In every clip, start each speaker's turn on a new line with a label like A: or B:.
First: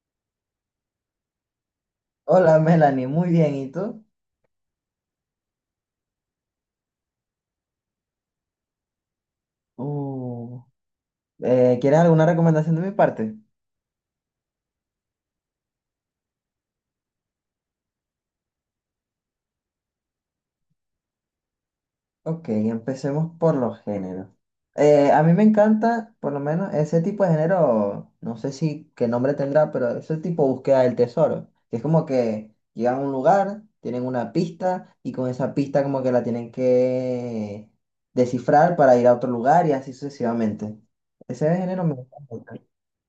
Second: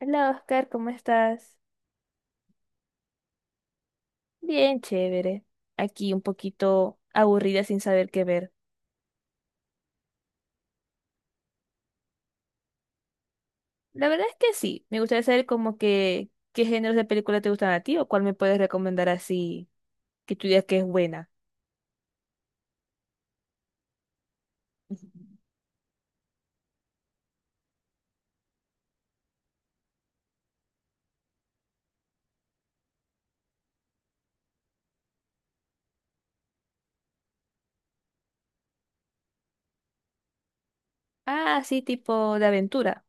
A: Hola Oscar, ¿cómo estás?
B: Hola Melanie, muy bien, ¿y tú?
A: Bien, chévere. Aquí un poquito aburrida sin saber qué ver.
B: Uh, ¿Quieres alguna recomendación de mi parte?
A: La verdad es que sí, me gustaría saber como que qué géneros de película te gustan a ti o cuál me puedes recomendar así que tú digas que es buena.
B: Ok, empecemos por los géneros. A mí me encanta, por lo menos, ese tipo de género, no sé si qué nombre tendrá, pero ese tipo de búsqueda del tesoro que Es como que llegan a un lugar, tienen una pista y con esa pista como que la tienen que descifrar para ir a otro lugar y así sucesivamente. Ese
A: Ah, sí,
B: género me
A: tipo de
B: encanta.
A: aventura.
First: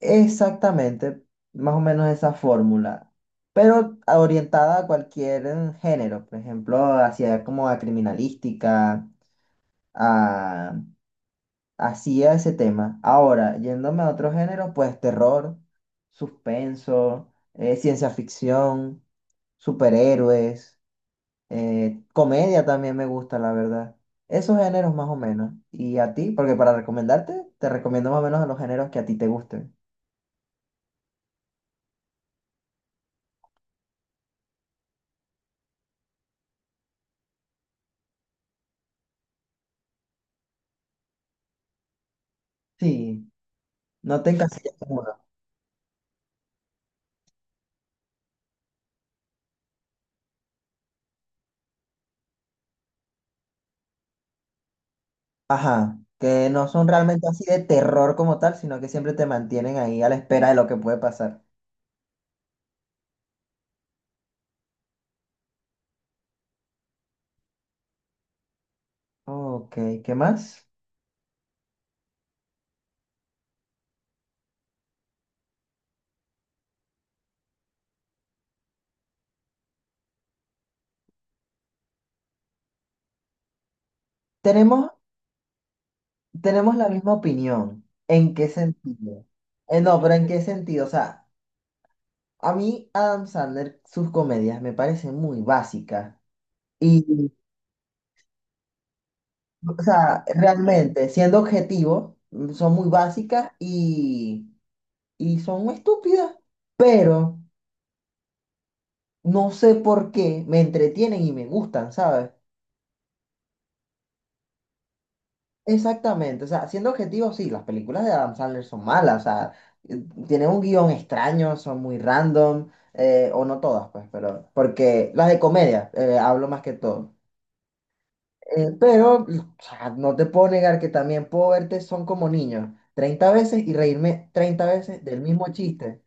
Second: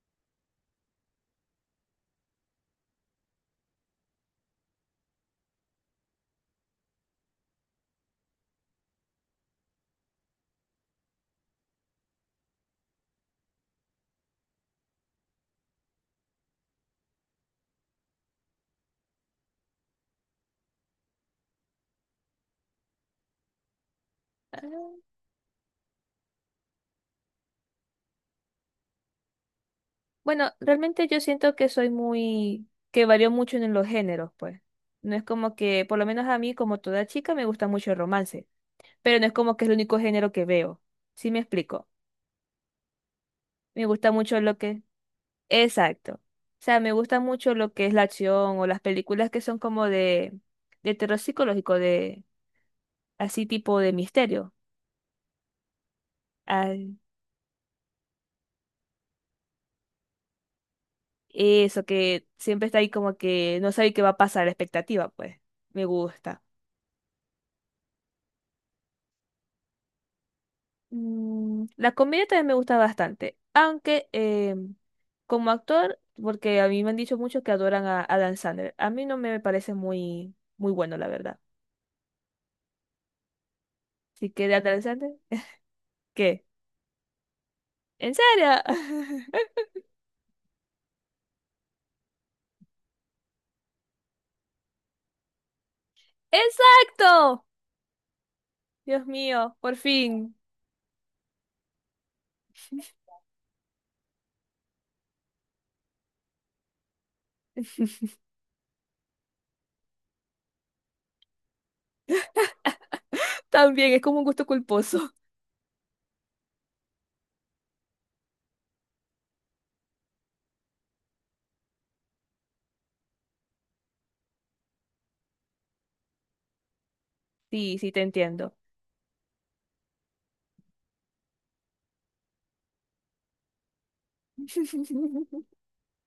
B: Exactamente, más o menos esa fórmula, pero orientada a cualquier género, por ejemplo, hacia como a criminalística, a, hacia ese tema. Ahora, yéndome a otro género, pues terror, suspenso, ciencia ficción, superhéroes, comedia también me gusta, la verdad. Esos
A: Ah,
B: géneros más o menos. ¿Y a ti? Porque para recomendarte, te recomiendo más o menos los géneros que a ti te gusten.
A: bueno, realmente yo siento que soy muy, que varío mucho en los géneros, pues. No es como que, por lo menos a mí, como toda chica, me gusta mucho el romance, pero no es como que es el único género que veo. ¿Sí me explico?
B: Sí,
A: Me gusta
B: no te
A: mucho lo
B: encasillas.
A: que... Exacto. O sea, me gusta mucho lo que es la acción o las películas que son como de terror psicológico, de así tipo de misterio.
B: Ajá, que no son
A: Ay,
B: realmente así de terror como tal, sino que siempre te mantienen ahí a la espera de lo que puede pasar.
A: eso que siempre está ahí como que no sabe qué va a pasar, la expectativa, pues. Me gusta.
B: Ok, ¿qué más?
A: Mm, la comedia también me gusta bastante, aunque como actor, porque a mí me han dicho muchos que adoran a Adam Sandler. A mí no me parece muy, muy bueno, la verdad. Así que de Adam
B: Tenemos,
A: Sandler, ¿qué?
B: tenemos la misma opinión.
A: ¿En
B: ¿En qué
A: serio?
B: sentido? No, pero ¿en qué sentido? O sea, a mí Adam Sandler, sus comedias me parecen muy básicas. Y,
A: Exacto. Dios mío, por
B: o sea,
A: fin.
B: realmente, siendo objetivo, son muy básicas y son muy estúpidas. Pero no sé por qué me entretienen y me gustan, ¿sabes?
A: También es como un gusto culposo.
B: Exactamente, o sea, siendo objetivo, sí, las películas de Adam Sandler son malas, o sea, tienen un guión extraño, son muy random, o no todas, pues, pero, porque las de comedia, hablo más que todo.
A: Sí, sí, te entiendo.
B: Pero, o sea, no te puedo negar que también puedo verte son como niños, 30 veces y reírme 30 veces del mismo chiste,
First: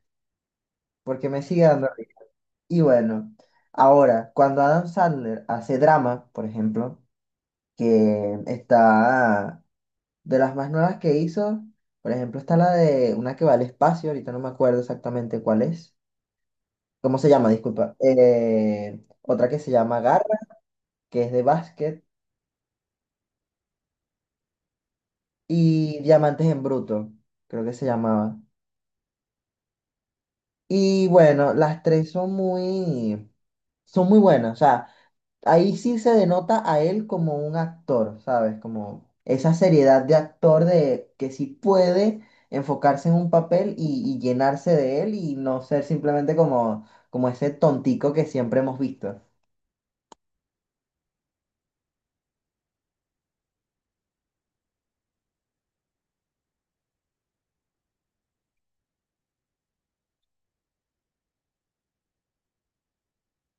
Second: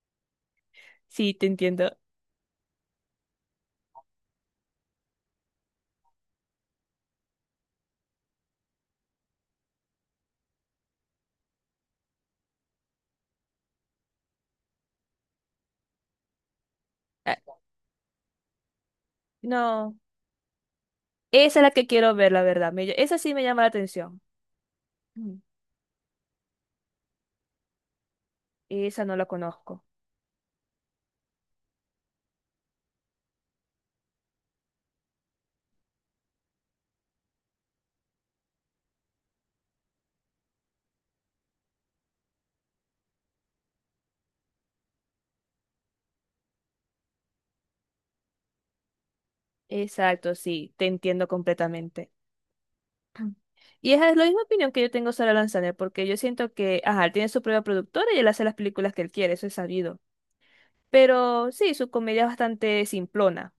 B: porque
A: Sí,
B: me
A: te
B: sigue dando
A: entiendo.
B: risa. Y bueno, ahora, cuando Adam Sandler hace drama, por ejemplo, que está... De las más nuevas que hizo, por ejemplo, está la de una que va al espacio, ahorita no me acuerdo exactamente cuál es. ¿Cómo se
A: Ah,
B: llama? Disculpa. Otra que se
A: no,
B: llama Garra, que es de
A: esa es la que
B: básquet,
A: quiero ver, la verdad. Me ll- esa sí me llama la atención. Mm,
B: y Diamantes en Bruto, creo que se llamaba.
A: esa no la conozco.
B: Y bueno, las tres son muy buenas. O sea, ahí sí se denota a él como un actor, ¿sabes? Como esa seriedad de actor de que sí puede enfocarse en un papel y llenarse de él y no ser simplemente como, como ese tontico que siempre hemos visto.
A: Exacto, sí, te entiendo completamente. Mm. Y esa es la misma opinión que yo tengo sobre Lanzaner, porque yo siento que, ajá, él tiene su propia productora y él hace las películas que él quiere, eso es sabido. Pero sí, su comedia es bastante simplona,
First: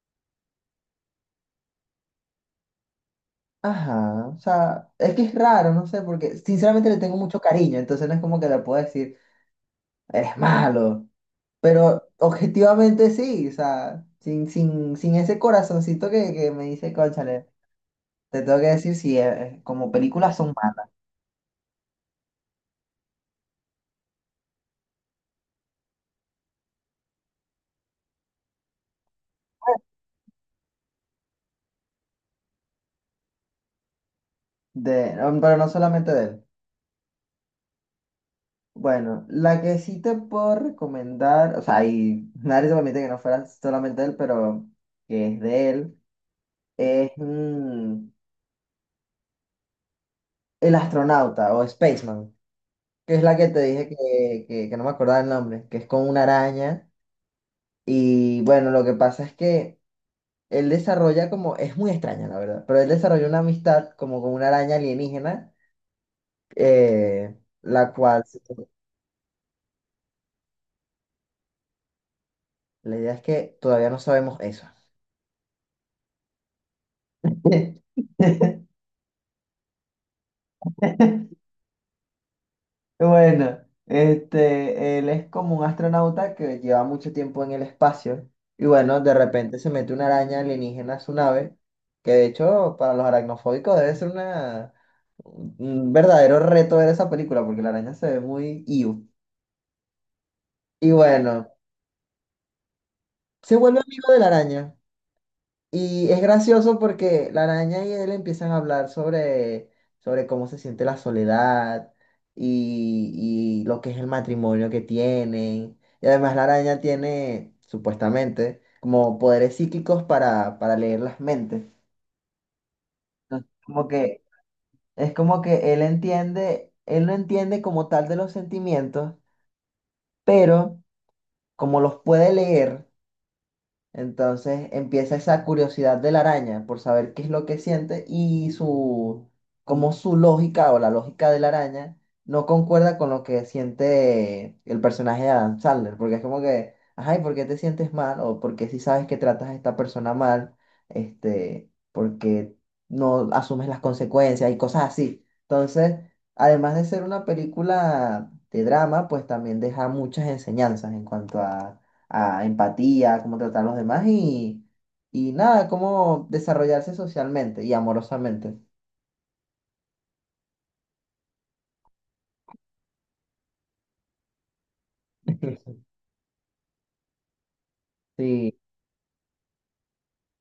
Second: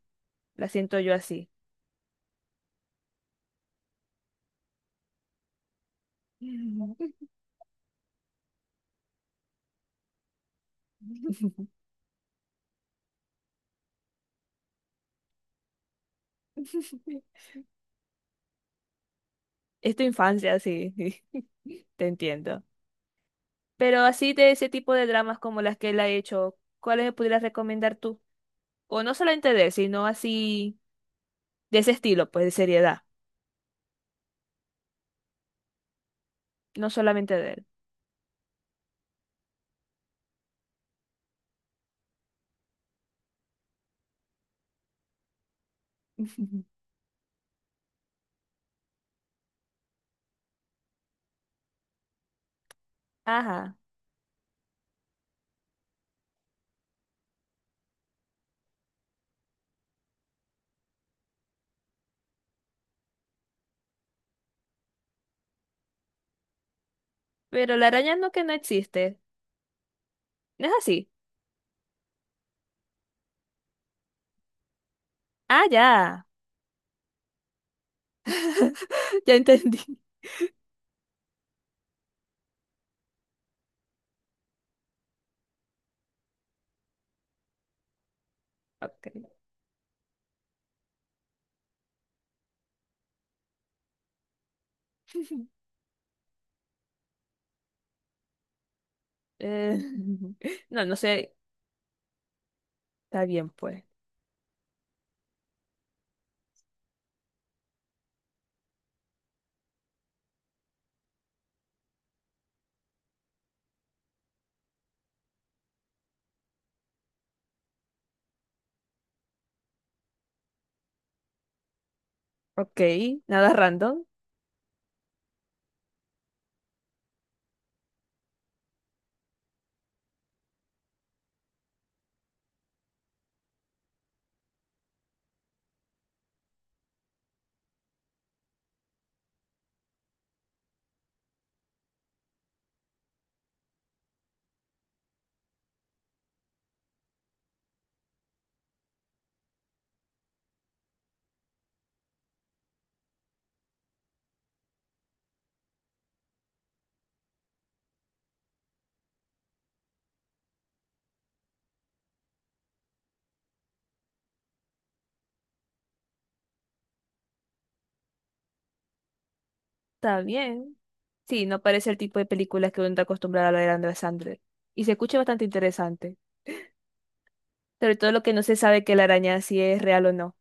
A: la siento yo así.
B: Ajá, o sea, es que es raro, no sé, porque sinceramente le tengo mucho cariño, entonces no es como que le puedo decir, eres malo, pero objetivamente sí, o sea, sin ese corazoncito que me dice, cónchale, te tengo que decir si como
A: Es tu
B: películas son
A: infancia,
B: malas.
A: sí, sí, te entiendo. Pero así de ese tipo de dramas como las que él ha hecho, ¿cuáles me pudieras recomendar tú? O no solamente de él, sino así de ese estilo, pues de seriedad,
B: Pero no solamente de él.
A: no solamente de él.
B: Bueno, la que sí te puedo recomendar, o sea, y nadie se permite que no fuera solamente él, pero que es de él, es El astronauta o Spaceman, que es la que te
A: Ajá,
B: dije que no me acordaba el nombre, que es con una araña. Y bueno, lo que pasa es que él desarrolla como, es muy extraña la verdad, pero él desarrolla una amistad como con una araña alienígena, eh,
A: pero la
B: la
A: araña
B: cual,
A: no que no existe, ¿no es así?
B: la idea es que todavía no sabemos eso.
A: Ah, ya, ya entendí.
B: Bueno, este, él es como un astronauta que lleva mucho tiempo en el espacio y bueno, de
A: Ok.
B: repente se mete una araña alienígena a su nave, que de hecho para los aracnofóbicos debe ser un verdadero reto ver esa película porque la araña se ve muy iu.
A: Eh, no,
B: Y
A: no sé,
B: bueno,
A: está bien
B: se vuelve
A: pues.
B: amigo de la araña. Y es gracioso porque la araña y él empiezan a hablar sobre cómo se siente la soledad y lo que es el matrimonio que tienen. Y además la araña tiene, supuestamente, como poderes psíquicos para leer las mentes.
A: Ok, nada
B: Entonces, como
A: random,
B: que, es como que él entiende, él no entiende como tal de los sentimientos, pero como los puede leer. Entonces empieza esa curiosidad de la araña por saber qué es lo que siente y su, como su lógica o la lógica de la araña no concuerda con lo que siente el personaje de Adam Sandler, porque es como que, ay, ¿por qué te sientes mal? O porque si sabes que tratas a esta persona mal, este, porque no asumes las consecuencias y cosas así. Entonces, además de ser una película de drama, pues también deja muchas enseñanzas en cuanto a empatía, cómo tratar a los demás y nada, cómo desarrollarse socialmente y amorosamente.
A: está bien. Sí, no parece el tipo de películas que uno está acostumbrado a ver de Andrea Sandler. Y se escucha bastante interesante. Sobre todo lo que no se
B: Sí,
A: sabe que la araña si es real o no.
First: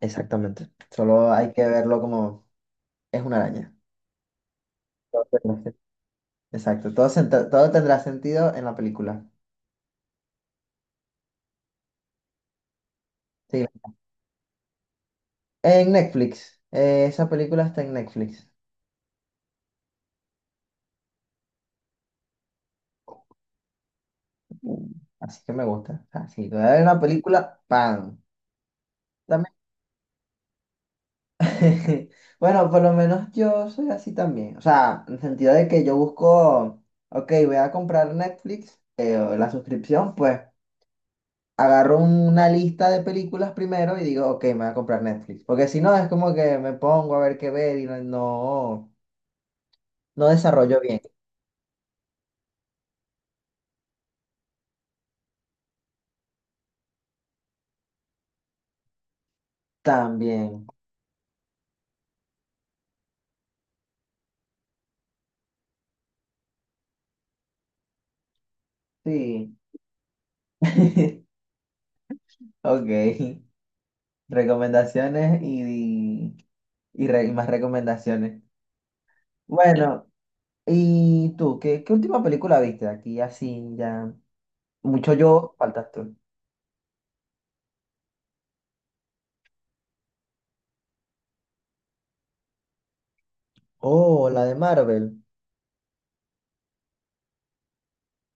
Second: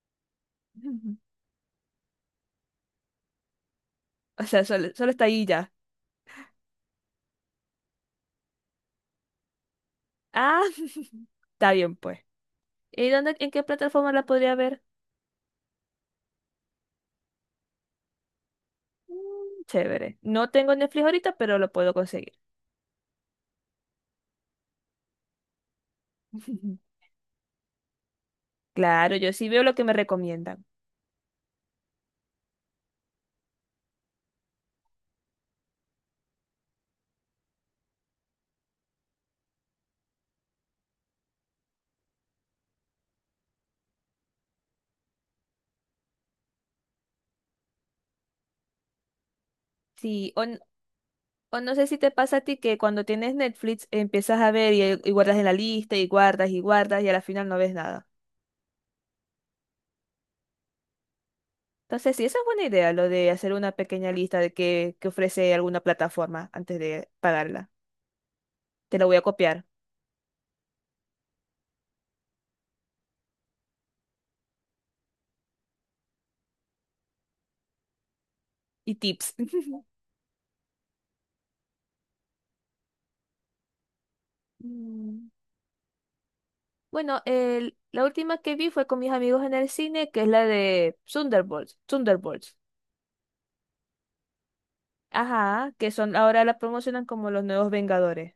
B: exactamente.
A: Ujú.
B: Solo hay que verlo como es una araña.
A: O sea, solo, solo está
B: Todo
A: ahí y
B: tendrá
A: ya.
B: sen- Exacto, todo tendrá sentido en la película.
A: Ah, está bien pues. ¿Y dónde, en qué
B: Sí.
A: plataforma la podría ver?
B: En Netflix, esa película está en Netflix.
A: Mm, chévere. No tengo Netflix ahorita, pero lo puedo conseguir.
B: Mm. Así que me gusta. Así que voy a ver una película, ¡pam!
A: Claro, yo sí veo lo que me recomiendan.
B: Bueno, por lo menos yo soy así también. O sea, en el sentido de que yo busco, ok, voy a comprar Netflix, o la suscripción, pues agarro una lista de películas primero y digo, ok, me voy a comprar Netflix. Porque si no, es como que me pongo a ver qué ver y no
A: Sí, o,
B: desarrollo bien.
A: o no sé si te pasa a ti que cuando tienes Netflix empiezas a ver y guardas en la lista y guardas y guardas y a la final no ves nada.
B: También,
A: Entonces, sí, esa es buena idea, lo de hacer una pequeña lista de qué que ofrece alguna plataforma antes de pagarla. Te la voy a
B: sí.
A: copiar.
B: Ok, recomendaciones y, re- y más recomendaciones.
A: Y tips.
B: Bueno, ¿y tú? ¿Qué última película viste? Aquí así ya. Mucho
A: Mm,
B: yo, faltas tú.
A: bueno, la última que vi fue con mis amigos en el cine, que es la de Thunderbolts. Thunderbolts.
B: Oh, la de Marvel.
A: Ajá, que son ahora la promocionan como los nuevos Vengadores.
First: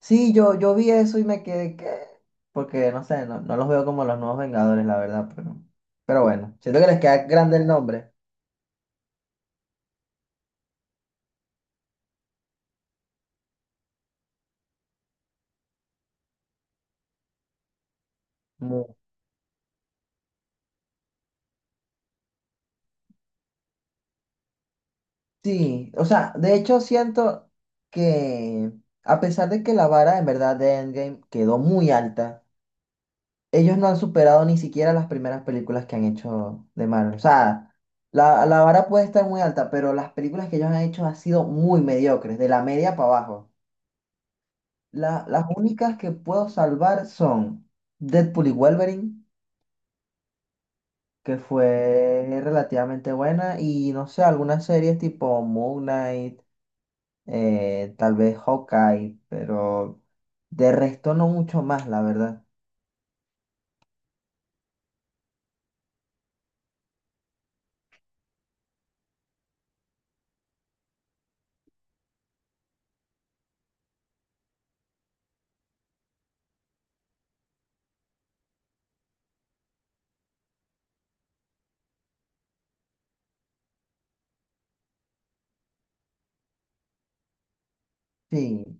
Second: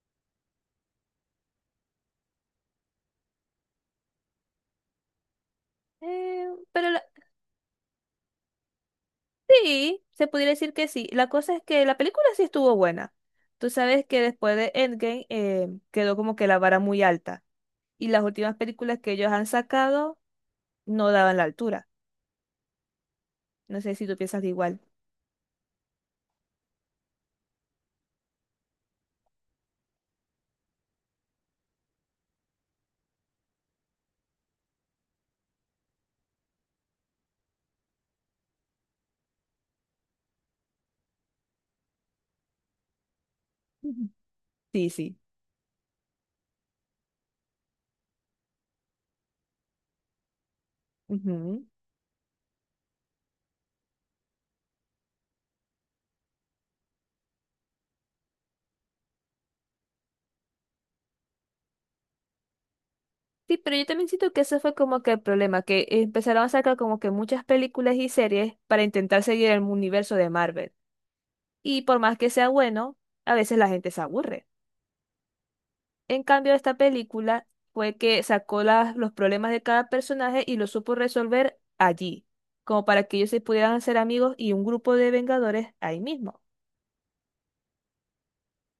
B: Sí, yo vi eso y me quedé que... Porque no sé, no los veo como los nuevos Vengadores, la verdad, pero... Pero
A: Eh,
B: bueno, siento que
A: pero
B: les
A: la-
B: queda grande el nombre.
A: sí, se pudiera decir que sí. La cosa es que la película sí estuvo buena. Tú sabes que después de Endgame quedó como que la vara muy alta y las últimas
B: Mu-
A: películas que ellos han sacado no daban la altura. No sé si tú piensas de igual.
B: Sí, o sea, de hecho siento que a pesar de que la vara en verdad de Endgame quedó muy alta, ellos no han superado ni siquiera las primeras películas que han hecho de Marvel. O sea, la vara puede estar muy alta, pero las películas que ellos han hecho han sido muy mediocres, de la media para abajo.
A: Ujú. Sí, sí.
B: Las únicas que puedo salvar son Deadpool y Wolverine, que
A: Ujú.
B: fue relativamente buena, y no sé, algunas series tipo Moon Knight, tal vez Hawkeye, pero de resto no mucho más, la verdad.
A: Sí, pero yo también siento que ese fue como que el problema, que empezaron a sacar como que muchas películas y series para intentar seguir el universo de Marvel. Y por más que sea bueno, a veces la gente se aburre. En cambio, esta película fue que sacó los problemas de cada personaje y los supo resolver allí, como para que ellos se pudieran hacer amigos y un grupo de Vengadores ahí mismo.
B: Sí,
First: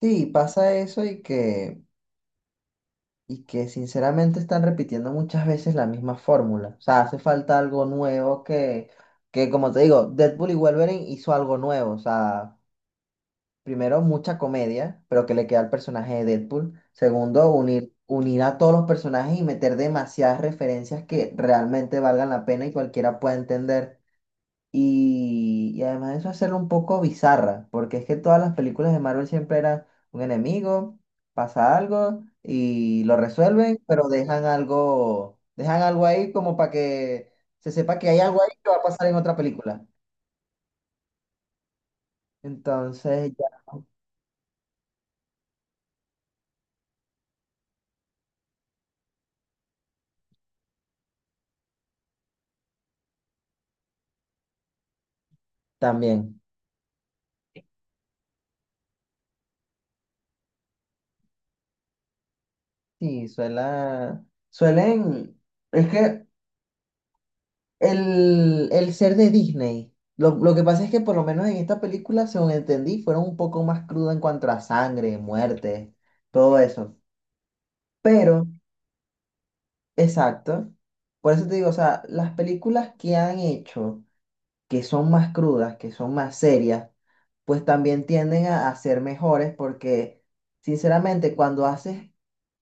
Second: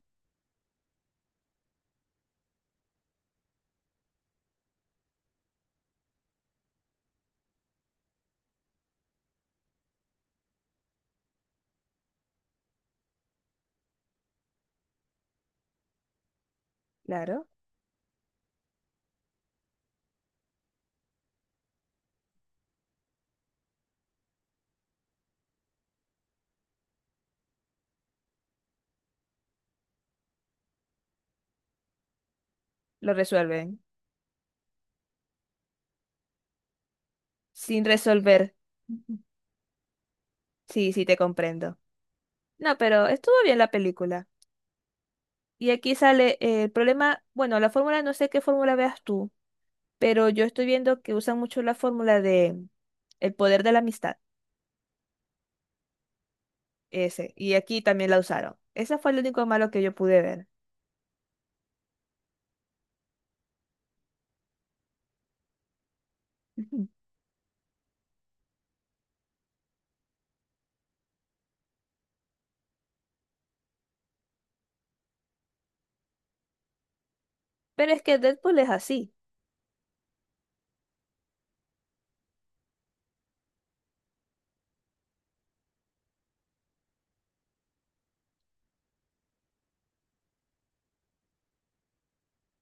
B: sí, pasa eso y que sinceramente están repitiendo muchas veces la misma fórmula. O sea, hace falta algo nuevo que como te digo, Deadpool y Wolverine hizo algo nuevo, o sea. Primero, mucha comedia, pero que le queda al personaje de Deadpool.
A: Claro.
B: Segundo, unir a todos los personajes y meter demasiadas referencias que realmente valgan la pena y cualquiera pueda entender. Y además de eso, hacerlo un poco bizarra, porque es que todas las películas de Marvel siempre eran un enemigo, pasa algo y
A: Lo
B: lo
A: resuelven.
B: resuelven, pero dejan algo ahí como para que se
A: Sin
B: sepa que hay algo
A: resolver.
B: ahí que va a pasar en
A: Ujú.
B: otra película.
A: Sí, sí, te comprendo. No, pero
B: Entonces,
A: estuvo
B: ya
A: bien la película. Y aquí sale el problema, bueno, la fórmula, no sé qué fórmula veas tú, pero yo estoy viendo que usan mucho la fórmula de el poder de la amistad,
B: también.
A: ese. Y aquí también la usaron. Ese fue el único malo que yo pude ver.
B: Sí, suelen, es que
A: Ujú.
B: el ser de Disney, lo que pasa es que por lo menos en esta película, según entendí, fueron un poco más cruda en cuanto a sangre, muerte, todo eso.
A: Pero es que
B: Pero,
A: Deadpool es así.
B: exacto, por eso te digo, o sea, las películas que han hecho, que son más crudas, que son más serias, pues también tienden a ser mejores porque, sinceramente, cuando haces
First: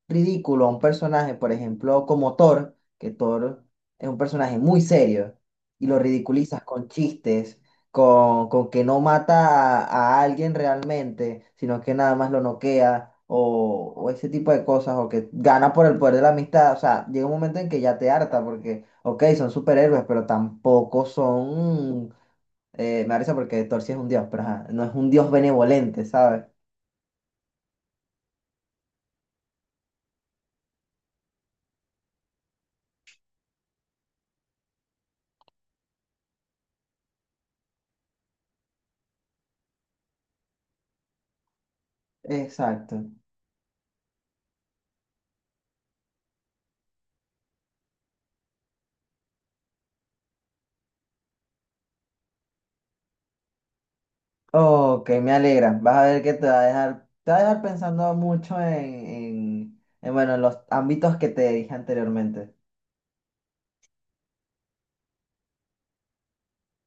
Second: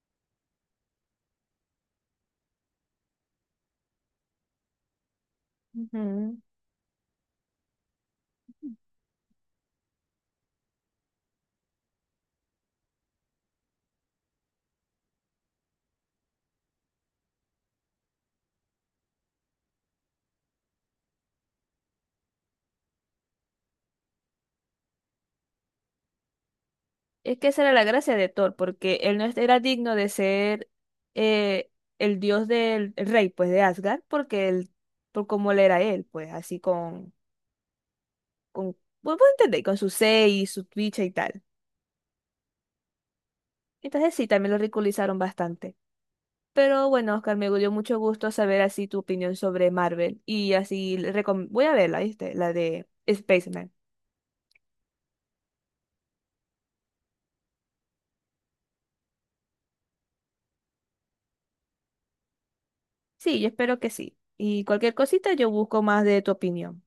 B: ridículo a un personaje, por ejemplo, como Thor, que Thor es un personaje muy serio y lo
A: Ujú.
B: ridiculizas con chistes, con que no mata a alguien realmente, sino que nada más lo noquea o ese tipo de cosas, o que gana por el poder de la amistad. O sea, llega un momento en que ya te harta porque, ok, son superhéroes, pero tampoco son... me da risa porque Thor sí es un dios, pero ajá, no es un dios benevolente, ¿sabes?
A: Es que esa era la gracia de Thor, porque él no era digno de ser eh, el dios del el rey, pues, de Asgard, porque él, por cómo él era él, pues, así con, bueno, pues, entendéis, con su seis, su bicha y tal.
B: Exacto.
A: Entonces sí, también lo ridiculizaron bastante. Pero bueno, Oscar, me dio mucho gusto saber así tu opinión sobre Marvel. Y así, le recom- voy a verla, ¿viste? La de Spaceman.
B: Ok, me alegra. Vas a ver que te va a dejar, te va a dejar pensando mucho bueno, en los ámbitos que te dije anteriormente.
A: Sí, yo espero que sí. Y cualquier cosita yo busco más de tu opinión.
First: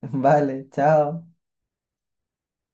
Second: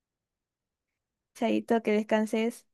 B: Vale, chao.
A: Chaito, que descanses.